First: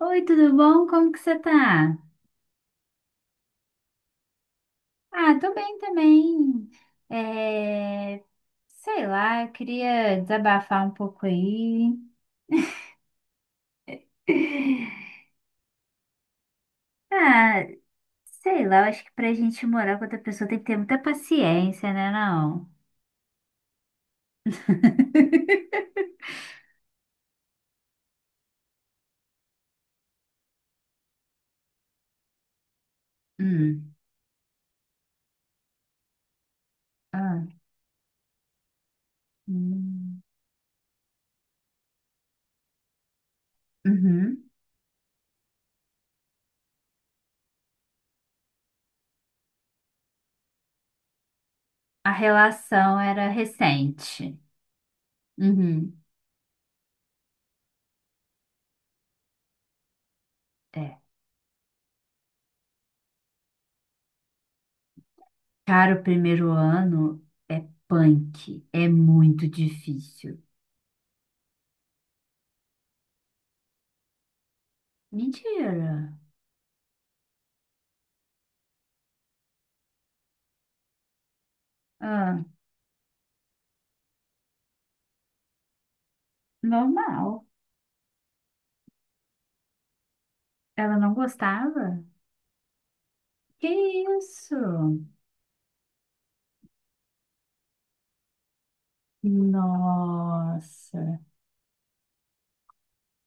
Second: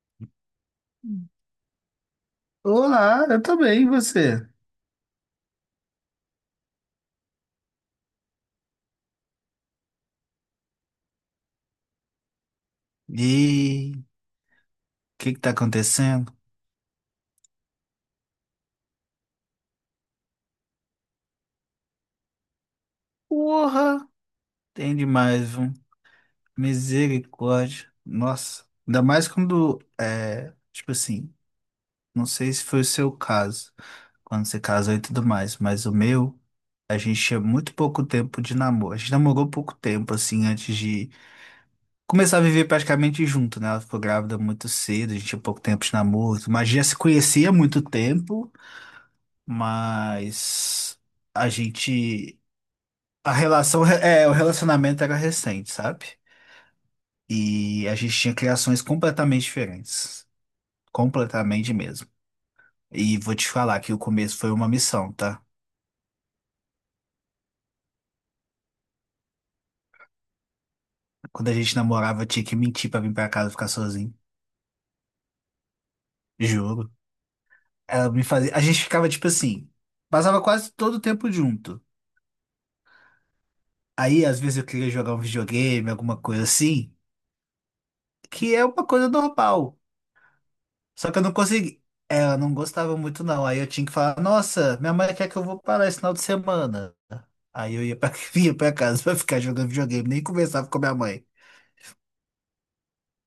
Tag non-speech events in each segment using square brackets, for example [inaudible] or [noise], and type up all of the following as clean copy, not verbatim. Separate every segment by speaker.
Speaker 1: Oi, tudo bom? Como que você tá?
Speaker 2: Olá, eu tô bem, e você?
Speaker 1: Ah, tô bem também. É, sei lá, eu queria desabafar um pouco aí.
Speaker 2: E o
Speaker 1: [laughs]
Speaker 2: que tá acontecendo?
Speaker 1: Ah, sei lá, eu acho que pra gente morar com outra pessoa tem que ter muita paciência, né, não?
Speaker 2: Porra, tem demais, viu?
Speaker 1: [laughs]
Speaker 2: Misericórdia. Nossa, ainda mais quando é, tipo assim, não sei se foi o seu caso,
Speaker 1: Hum.
Speaker 2: quando você casou e tudo mais, mas o meu, a gente tinha
Speaker 1: Ah.
Speaker 2: muito pouco tempo de namoro. A gente namorou pouco tempo
Speaker 1: Hum.
Speaker 2: assim antes de começar a viver praticamente junto, né? Ela ficou grávida
Speaker 1: Uhum.
Speaker 2: muito cedo, a gente tinha pouco tempo de namoro, mas já se conhecia há muito tempo. Mas a
Speaker 1: A
Speaker 2: gente.
Speaker 1: relação era
Speaker 2: A relação. É, o
Speaker 1: recente.
Speaker 2: relacionamento era recente,
Speaker 1: Uhum.
Speaker 2: sabe? E a gente tinha criações completamente diferentes.
Speaker 1: É.
Speaker 2: Completamente mesmo. E vou te falar que o começo foi uma missão, tá?
Speaker 1: Cara, o primeiro ano é punk, é muito difícil.
Speaker 2: Quando a gente namorava, eu tinha que mentir pra vir pra casa ficar sozinho.
Speaker 1: Mentira.
Speaker 2: Juro. Ela me fazia. A gente ficava tipo assim. Passava quase todo o tempo junto.
Speaker 1: Ah,
Speaker 2: Aí, às vezes, eu queria jogar um videogame, alguma coisa assim,
Speaker 1: normal.
Speaker 2: que é uma coisa normal.
Speaker 1: Ela
Speaker 2: Só
Speaker 1: não
Speaker 2: que eu não consegui.
Speaker 1: gostava?
Speaker 2: Ela não gostava muito, não. Aí eu
Speaker 1: Que
Speaker 2: tinha que falar, nossa, minha
Speaker 1: isso?
Speaker 2: mãe quer que eu vou parar esse final de semana. Aí eu ia pra, [laughs] ia pra casa pra ficar jogando videogame, nem conversava com a minha
Speaker 1: Nossa.
Speaker 2: mãe.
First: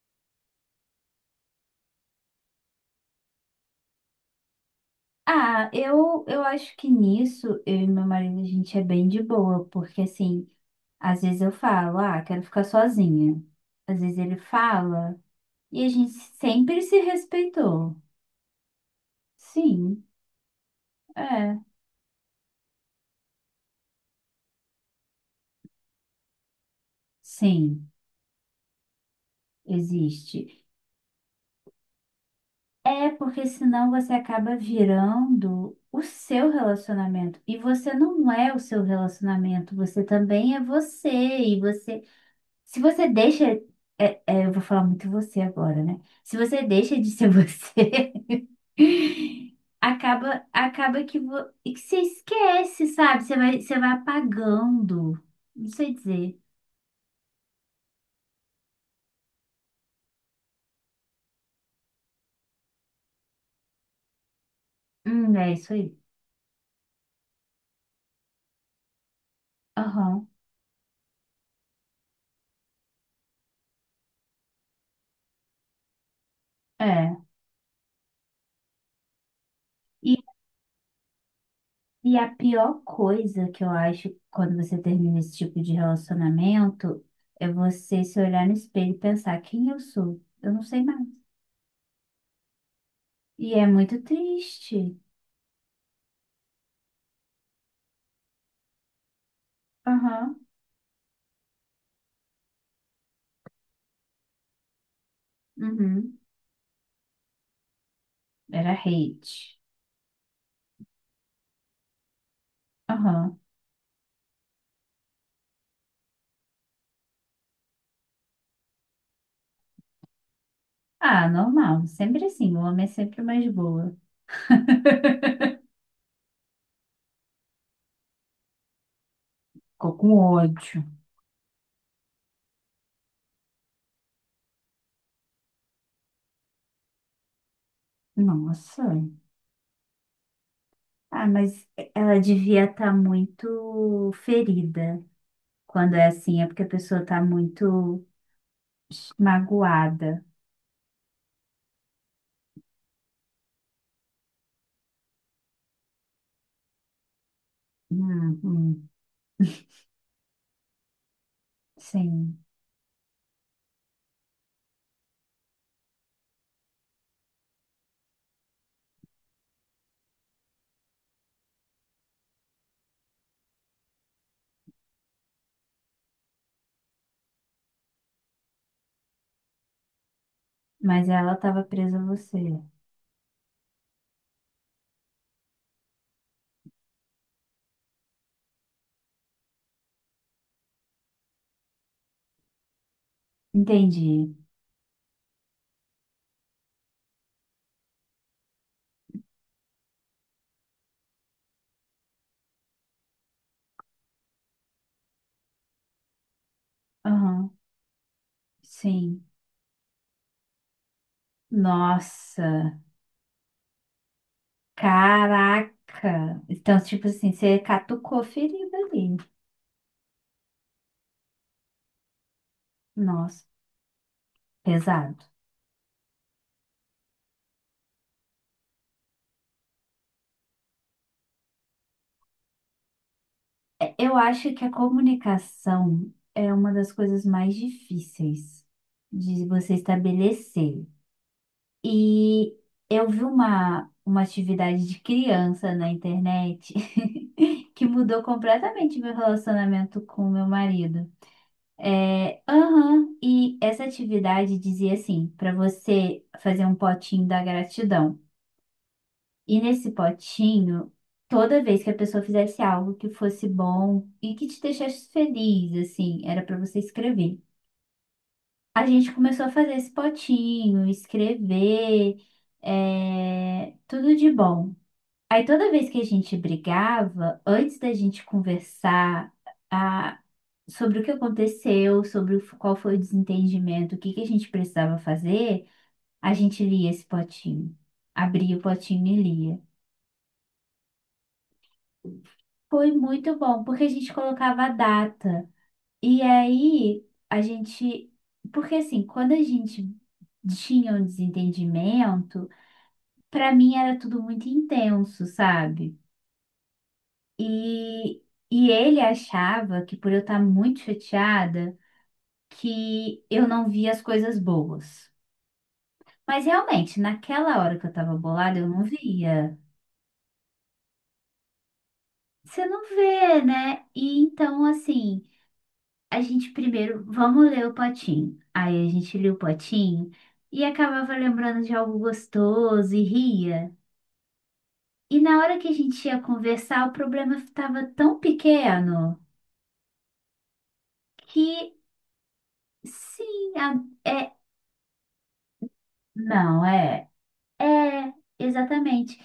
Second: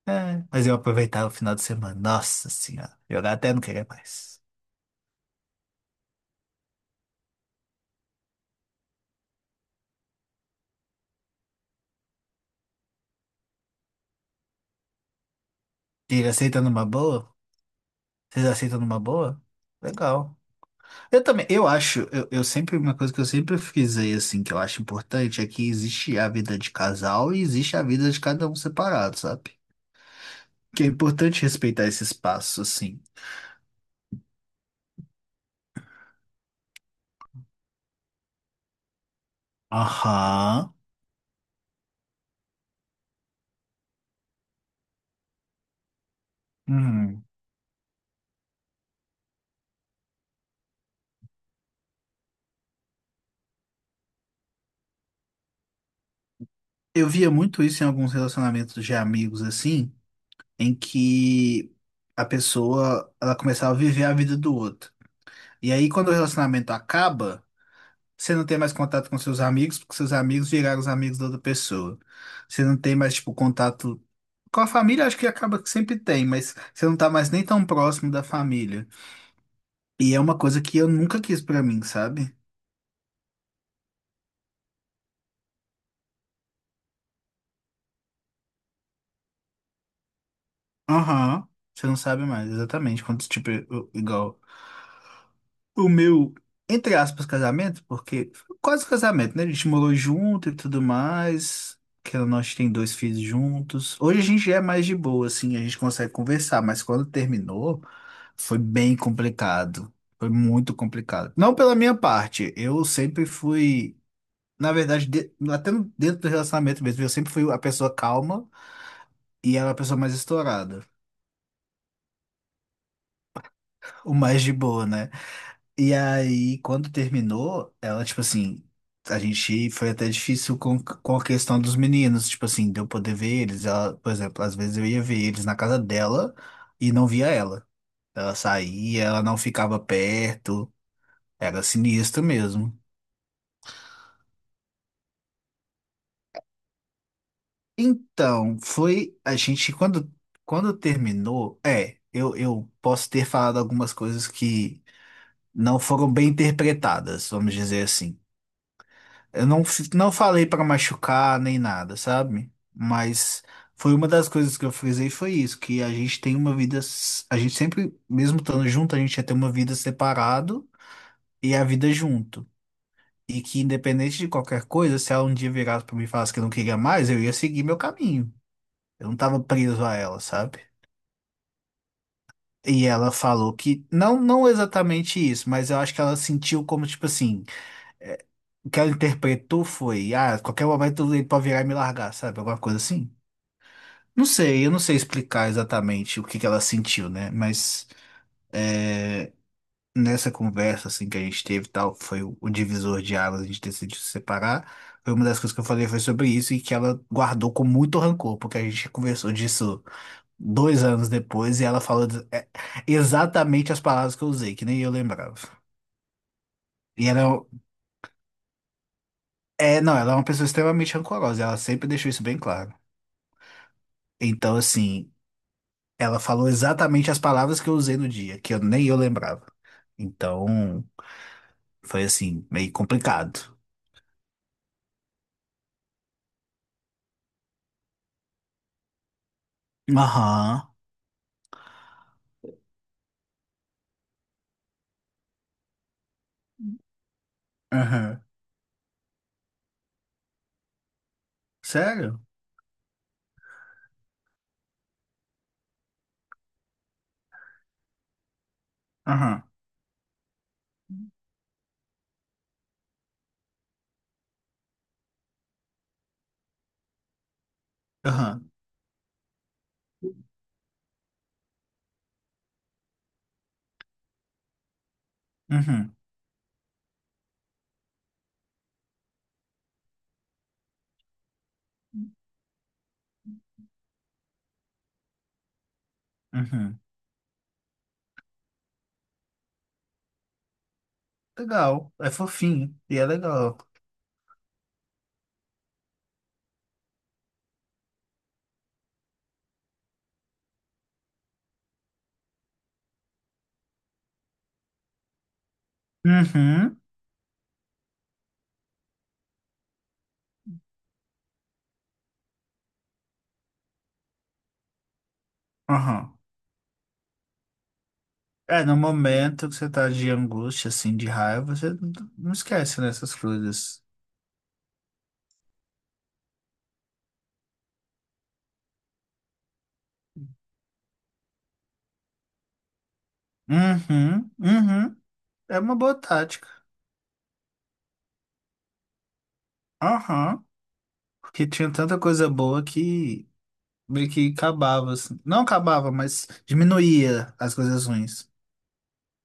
Speaker 2: É, mas eu aproveitava o final de semana. Nossa senhora. Jogar até não querer mais.
Speaker 1: Ah, eu acho que nisso eu e meu marido a gente é bem de boa, porque assim, às vezes eu falo, ah, quero ficar sozinha. Às vezes ele fala, e a gente
Speaker 2: E ele aceita
Speaker 1: sempre
Speaker 2: numa
Speaker 1: se
Speaker 2: boa?
Speaker 1: respeitou.
Speaker 2: Vocês aceitam numa boa?
Speaker 1: Sim,
Speaker 2: Legal. Eu também,
Speaker 1: é,
Speaker 2: eu acho, eu sempre, uma coisa que eu sempre frisei, assim, que eu acho importante é que existe a vida de casal e existe a
Speaker 1: sim,
Speaker 2: vida de cada um separado, sabe?
Speaker 1: existe.
Speaker 2: Que é importante respeitar esse espaço, assim.
Speaker 1: É porque senão você acaba virando o seu relacionamento. E você não é o seu relacionamento, você também é
Speaker 2: Aham.
Speaker 1: você. E você, se você deixa, eu vou falar muito você agora, né? Se você deixa de
Speaker 2: Uhum.
Speaker 1: ser [laughs] você, acaba que, que você esquece, sabe? Você vai apagando. Não sei dizer.
Speaker 2: Eu via muito isso em alguns relacionamentos de amigos, assim, em que a pessoa, ela começava a viver a vida do outro.
Speaker 1: É
Speaker 2: E
Speaker 1: isso
Speaker 2: aí,
Speaker 1: aí.
Speaker 2: quando o relacionamento acaba, você não tem mais contato com seus amigos, porque seus
Speaker 1: Aham.
Speaker 2: amigos viraram os amigos da outra pessoa. Você não tem mais, tipo, contato com a família, acho que acaba que sempre tem, mas você não tá
Speaker 1: É.
Speaker 2: mais nem tão próximo da família. E é uma coisa que eu nunca quis pra mim,
Speaker 1: E a
Speaker 2: sabe?
Speaker 1: pior coisa que eu acho quando você termina esse tipo de relacionamento é você se olhar no espelho e pensar quem eu sou. Eu não sei mais.
Speaker 2: Aham. Você não sabe mais, exatamente. Quando, tipo,
Speaker 1: E é muito
Speaker 2: igual.
Speaker 1: triste.
Speaker 2: O meu, entre aspas, casamento, porque foi quase casamento, né? A gente morou
Speaker 1: Aham,
Speaker 2: junto e tudo mais. Que nós tem dois filhos juntos. Hoje a gente já é mais de boa, assim, a gente consegue
Speaker 1: uhum.
Speaker 2: conversar, mas quando terminou, foi
Speaker 1: Era
Speaker 2: bem
Speaker 1: hate.
Speaker 2: complicado. Foi muito complicado. Não pela minha parte, eu sempre
Speaker 1: Aham.
Speaker 2: fui, na verdade, de- até no- dentro do relacionamento mesmo, eu sempre fui a pessoa calma e ela é a pessoa mais estourada,
Speaker 1: Ah, normal. Sempre assim. O homem é sempre o mais boa.
Speaker 2: o mais de boa, né?
Speaker 1: [laughs]
Speaker 2: E aí, quando terminou, ela, tipo assim, a gente foi
Speaker 1: Ficou
Speaker 2: até
Speaker 1: com
Speaker 2: difícil com,
Speaker 1: ódio.
Speaker 2: com a questão dos meninos, tipo assim, de eu poder ver eles. Ela, por exemplo, às vezes eu ia ver eles na casa dela e não via ela. Ela
Speaker 1: Nossa.
Speaker 2: saía, ela não ficava perto,
Speaker 1: Ah,
Speaker 2: era
Speaker 1: mas ela
Speaker 2: sinistro
Speaker 1: devia
Speaker 2: mesmo.
Speaker 1: estar muito ferida. Quando é assim, é porque a pessoa está muito
Speaker 2: Então, foi a gente,
Speaker 1: magoada.
Speaker 2: quando, quando terminou, eu posso ter falado algumas coisas que não foram bem interpretadas, vamos dizer assim.
Speaker 1: Hum hum,
Speaker 2: Eu não, fi- Não falei pra machucar nem nada,
Speaker 1: sim.
Speaker 2: sabe? Mas foi uma das coisas que eu frisei foi isso, que a gente tem uma vida, a gente sempre, mesmo estando junto, a gente ia ter uma vida separado e a vida junto. E que independente de qualquer coisa, se ela um dia virasse pra mim e falasse que não queria mais, eu ia seguir meu caminho. Eu não tava preso a ela, sabe?
Speaker 1: Mas ela estava presa a você.
Speaker 2: E ela falou que, não, não exatamente isso, mas eu acho que ela sentiu como, tipo assim, é, o que ela interpretou foi, ah, qualquer momento ele pode virar e me largar, sabe? Alguma coisa assim. Não
Speaker 1: Entendi.
Speaker 2: sei, eu não sei explicar exatamente o que que ela sentiu, né? Mas nessa conversa assim que a gente teve e tal, foi o divisor de águas, a gente decidiu se separar. Foi uma das coisas que eu falei foi sobre isso e que ela
Speaker 1: Aham,
Speaker 2: guardou com muito rancor, porque a gente
Speaker 1: sim.
Speaker 2: conversou disso 2 anos depois e ela falou
Speaker 1: Nossa,
Speaker 2: exatamente as palavras que eu usei, que nem eu lembrava.
Speaker 1: caraca. Então, tipo
Speaker 2: E ela é,
Speaker 1: assim, você
Speaker 2: um-
Speaker 1: catucou ferida ali.
Speaker 2: é, não, Ela é uma pessoa extremamente rancorosa, ela sempre deixou isso bem claro.
Speaker 1: Nossa,
Speaker 2: Então, assim,
Speaker 1: pesado.
Speaker 2: ela falou exatamente as palavras que eu usei no dia, que eu nem eu lembrava. Então. Foi assim, meio complicado.
Speaker 1: É, eu acho que a comunicação é uma das coisas mais difíceis de você
Speaker 2: Aham.
Speaker 1: estabelecer. E eu vi uma atividade de criança na internet que
Speaker 2: Aham.
Speaker 1: mudou completamente meu relacionamento com meu marido.
Speaker 2: Sério?
Speaker 1: Aham, e essa atividade dizia assim, para você fazer um potinho da gratidão.
Speaker 2: Aham.
Speaker 1: E nesse potinho, toda vez que a pessoa fizesse algo que fosse bom e que te deixasse feliz, assim, era para você escrever.
Speaker 2: Aham.
Speaker 1: A gente começou a fazer esse potinho, escrever, é, tudo de bom. Aí toda vez
Speaker 2: Uhum.
Speaker 1: que a gente brigava, antes da gente conversar, a sobre o que aconteceu, sobre o qual foi o desentendimento, o que que a gente precisava fazer, a gente
Speaker 2: Uhum.
Speaker 1: lia esse potinho. Abria o potinho e lia.
Speaker 2: Legal. É fofinho.
Speaker 1: Foi
Speaker 2: E é
Speaker 1: muito
Speaker 2: legal.
Speaker 1: bom, porque a gente colocava a data. E aí a gente. Porque assim, quando a gente tinha um desentendimento, para mim era tudo muito intenso, sabe?
Speaker 2: Uhum.
Speaker 1: E, e ele achava que por eu estar muito chateada, que eu não via as coisas boas.
Speaker 2: Aham.
Speaker 1: Mas realmente, naquela hora que eu tava bolada,
Speaker 2: É,
Speaker 1: eu
Speaker 2: no
Speaker 1: não
Speaker 2: momento que
Speaker 1: via.
Speaker 2: você tá de angústia, assim, de raiva, você não
Speaker 1: Você
Speaker 2: esquece
Speaker 1: não
Speaker 2: nessas
Speaker 1: vê,
Speaker 2: coisas.
Speaker 1: né? E então, assim, a gente primeiro, vamos ler o potinho. Aí a gente lia o potinho e acabava lembrando de algo gostoso e ria.
Speaker 2: Uhum. Uhum.
Speaker 1: E na hora
Speaker 2: É
Speaker 1: que a
Speaker 2: uma boa
Speaker 1: gente ia
Speaker 2: tática.
Speaker 1: conversar, o problema estava tão pequeno
Speaker 2: Aham. Porque tinha
Speaker 1: que,
Speaker 2: tanta coisa boa que
Speaker 1: sim,
Speaker 2: meio que
Speaker 1: é.
Speaker 2: acabava, assim. Não acabava, mas
Speaker 1: Não, é.
Speaker 2: diminuía as coisas
Speaker 1: É,
Speaker 2: ruins.
Speaker 1: exatamente.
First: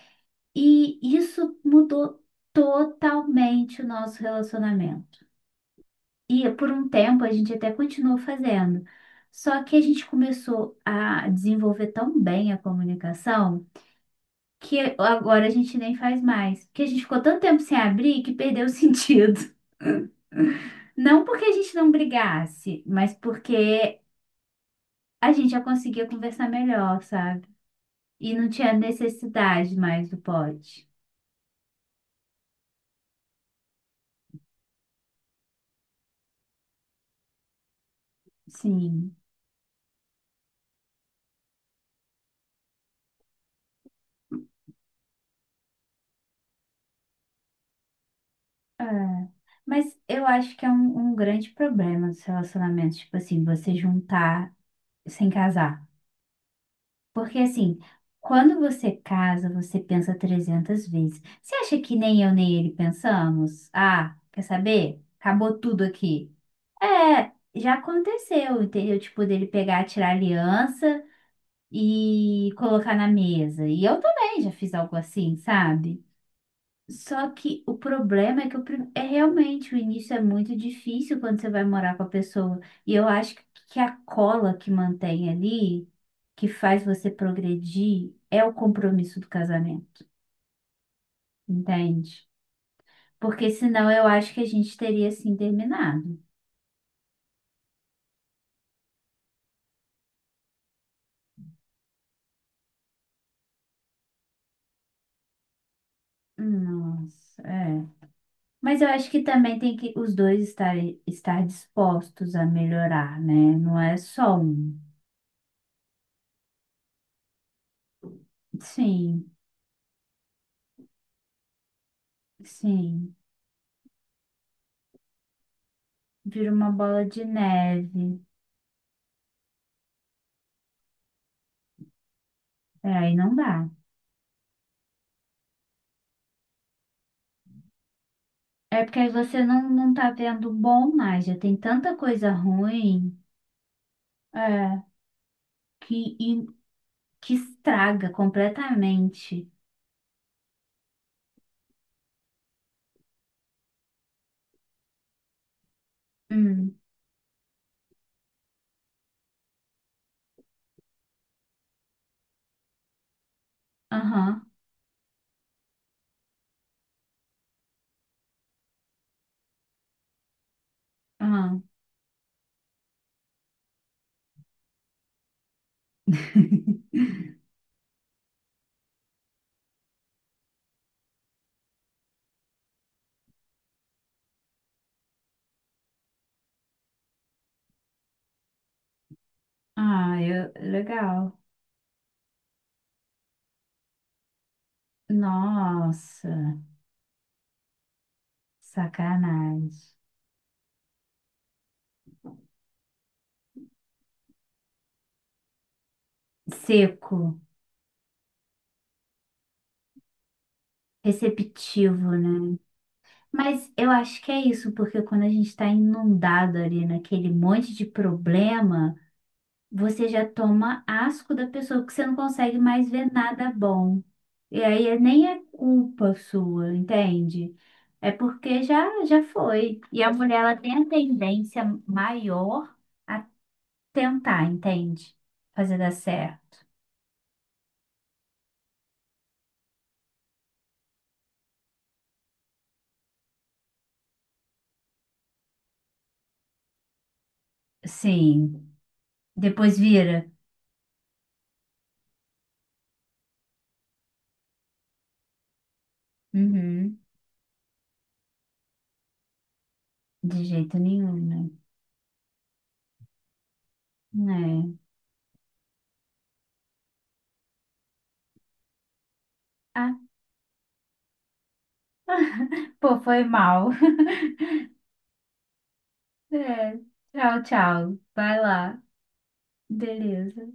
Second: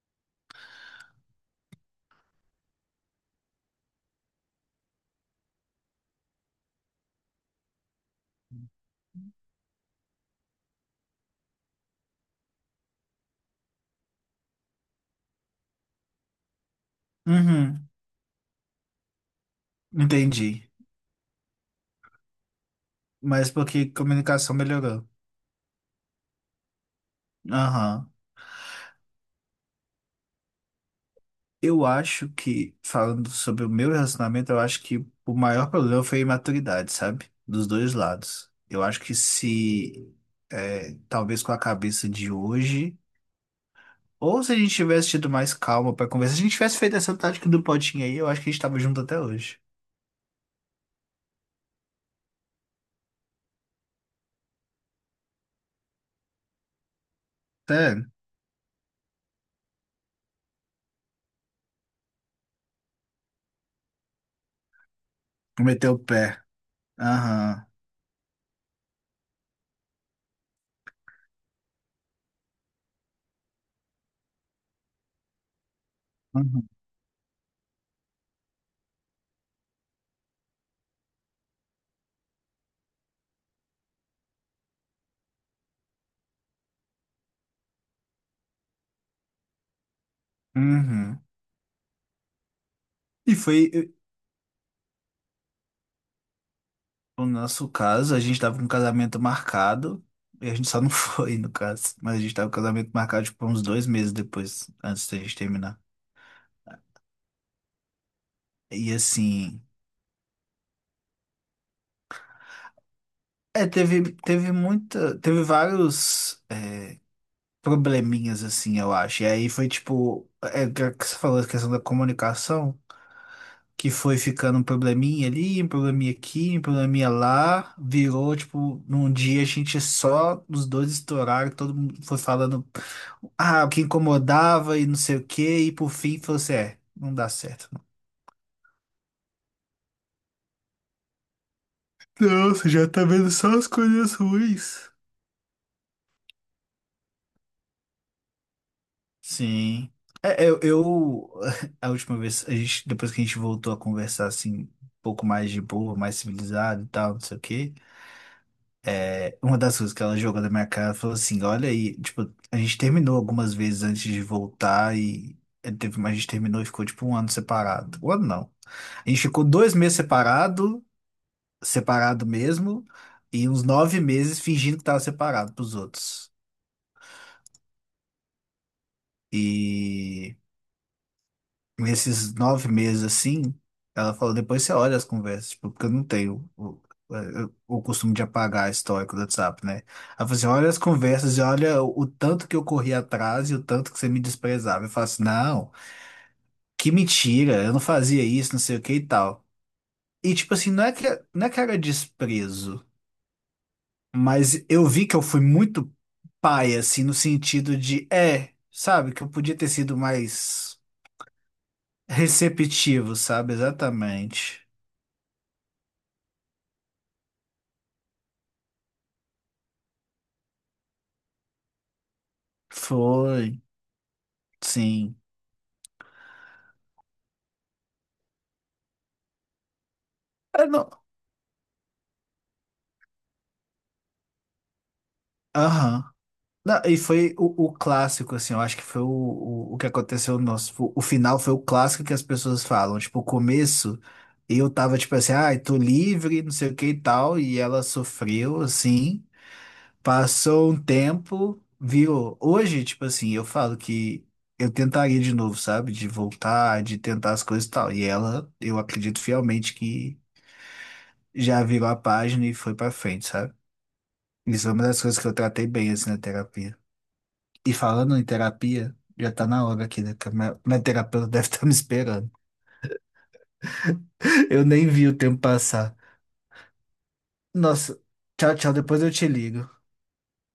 Speaker 1: E isso mudou totalmente o nosso relacionamento. E por um tempo a gente até continuou fazendo. Só que a gente começou a desenvolver tão bem a comunicação que agora a gente nem faz mais. Porque a gente ficou tanto tempo sem
Speaker 2: Uhum,
Speaker 1: abrir que perdeu o [laughs] sentido.
Speaker 2: entendi.
Speaker 1: Não porque a gente não brigasse, mas
Speaker 2: Mas porque
Speaker 1: porque
Speaker 2: comunicação melhorou.
Speaker 1: a gente já conseguia conversar melhor, sabe?
Speaker 2: Aham.
Speaker 1: E não tinha necessidade mais do pote.
Speaker 2: Eu acho que, falando sobre o meu relacionamento, eu acho que o maior problema foi a imaturidade, sabe? Dos dois lados. Eu acho que
Speaker 1: Sim.
Speaker 2: se, é, talvez com a cabeça de hoje, ou se a gente tivesse tido mais calma pra conversar, se a gente tivesse feito essa tática do potinho aí, eu acho que a gente tava
Speaker 1: É.
Speaker 2: junto até hoje.
Speaker 1: Mas eu acho que é um grande problema dos relacionamentos, tipo assim, você juntar sem casar. Porque assim,
Speaker 2: Sério,
Speaker 1: quando você casa, você pensa 300 vezes. Você acha que nem eu nem ele pensamos? Ah, quer saber? Acabou tudo
Speaker 2: meteu o
Speaker 1: aqui.
Speaker 2: pé.
Speaker 1: É,
Speaker 2: Aham.
Speaker 1: já aconteceu, entendeu? Tipo, dele pegar, tirar a aliança e colocar na mesa. E eu também já fiz algo assim, sabe?
Speaker 2: Uhum.
Speaker 1: Só que o problema é que é realmente o início é muito difícil quando você vai morar com a pessoa. E eu acho que a cola que mantém ali, que faz você progredir, é o compromisso do casamento,
Speaker 2: Uhum.
Speaker 1: entende?
Speaker 2: E
Speaker 1: Porque
Speaker 2: foi,
Speaker 1: senão eu acho que a gente teria assim terminado.
Speaker 2: no nosso caso, a gente tava com um casamento marcado, e a gente só não [laughs] foi, no caso. Mas a gente tava com um casamento marcado, tipo, uns 2 meses depois, antes da gente terminar.
Speaker 1: Nossa, é. Mas eu
Speaker 2: E
Speaker 1: acho que também
Speaker 2: assim,
Speaker 1: tem que os dois estar dispostos a melhorar, né? Não é só
Speaker 2: teve
Speaker 1: um.
Speaker 2: muita, teve vários probleminhas, assim, eu acho. E
Speaker 1: Sim,
Speaker 2: aí foi, tipo, que você falou a questão da comunicação.
Speaker 1: sim.
Speaker 2: Que foi ficando um probleminha ali, um probleminha
Speaker 1: Vira
Speaker 2: aqui, um
Speaker 1: uma bola
Speaker 2: probleminha
Speaker 1: de
Speaker 2: lá,
Speaker 1: neve.
Speaker 2: virou, tipo, num dia a gente só, os dois estouraram, todo mundo foi falando,
Speaker 1: É, aí não
Speaker 2: ah,
Speaker 1: dá.
Speaker 2: o que incomodava e não sei o quê, e por fim falou assim, não dá certo.
Speaker 1: É porque aí você não tá vendo bom mais, já tem tanta coisa
Speaker 2: Nossa, já tá
Speaker 1: ruim,
Speaker 2: vendo só as coisas
Speaker 1: é,
Speaker 2: ruins.
Speaker 1: que, e- que estraga completamente.
Speaker 2: Sim. É, eu, eu- [laughs] a última vez, a gente, depois que a gente voltou a conversar, assim, um pouco mais de boa, mais
Speaker 1: Hum,
Speaker 2: civilizado e tal, não sei o quê, uma das coisas que ela jogou na minha cara, falou assim, olha aí, tipo, a gente terminou algumas vezes antes de
Speaker 1: aham,
Speaker 2: voltar e ele teve, mas a gente terminou e ficou tipo um ano separado. Um ano não. A gente ficou 2 meses separado,
Speaker 1: aham.
Speaker 2: separado mesmo, e uns 9 meses fingindo que tava separado pros outros.
Speaker 1: [laughs]
Speaker 2: E nesses 9 meses assim, ela falou, depois você olha as conversas, tipo, porque eu não tenho o, o costume de apagar histórico do WhatsApp, né? Ela
Speaker 1: Ah,
Speaker 2: falou assim,
Speaker 1: eu,
Speaker 2: olha as conversas
Speaker 1: legal.
Speaker 2: e olha o tanto que eu corri atrás e o tanto que você me desprezava. Eu falo assim, não,
Speaker 1: Nossa,
Speaker 2: que mentira, eu não fazia isso, não sei o que e tal.
Speaker 1: sacanagem.
Speaker 2: E tipo assim, não é que era desprezo, mas eu vi que eu fui muito pai, assim, no
Speaker 1: Seco,
Speaker 2: sentido de, é, sabe, que eu podia ter sido mais
Speaker 1: receptivo, né?
Speaker 2: receptivo, sabe?
Speaker 1: Mas eu acho que é
Speaker 2: Exatamente.
Speaker 1: isso, porque quando a gente está inundado ali naquele monte de problema, você já toma asco da pessoa, porque você não consegue mais ver nada
Speaker 2: Foi,
Speaker 1: bom. E aí
Speaker 2: sim.
Speaker 1: nem é culpa sua, entende? É porque já foi. E a mulher, ela
Speaker 2: É,
Speaker 1: tem a
Speaker 2: não,
Speaker 1: tendência maior a tentar, entende? Fazer dar
Speaker 2: aham.
Speaker 1: certo.
Speaker 2: Não, e foi o clássico, assim, eu acho que foi o, o que aconteceu no nosso. O final foi o clássico que as pessoas falam. Tipo, o começo, eu tava tipo assim, ai, tô livre, não sei o que e tal, e ela sofreu,
Speaker 1: Sim.
Speaker 2: assim.
Speaker 1: Depois vira.
Speaker 2: Passou um tempo, virou. Hoje, tipo assim, eu falo que eu tentaria de novo, sabe? De voltar, de
Speaker 1: Uhum.
Speaker 2: tentar as coisas e tal. E ela, eu acredito fielmente que
Speaker 1: De jeito nenhum, né?
Speaker 2: já virou a página e foi pra frente, sabe? Isso é uma das coisas que eu tratei bem assim na terapia. E falando em terapia, já tá na
Speaker 1: É.
Speaker 2: hora
Speaker 1: Ah,
Speaker 2: aqui, né? Que a minha, minha terapeuta deve [laughs] estar me esperando.
Speaker 1: pô, foi mal. [laughs]
Speaker 2: Eu nem vi o tempo passar.
Speaker 1: É. Tchau, tchau.
Speaker 2: Nossa,
Speaker 1: Vai
Speaker 2: tchau, tchau.
Speaker 1: lá.
Speaker 2: Depois eu te ligo.
Speaker 1: Beleza.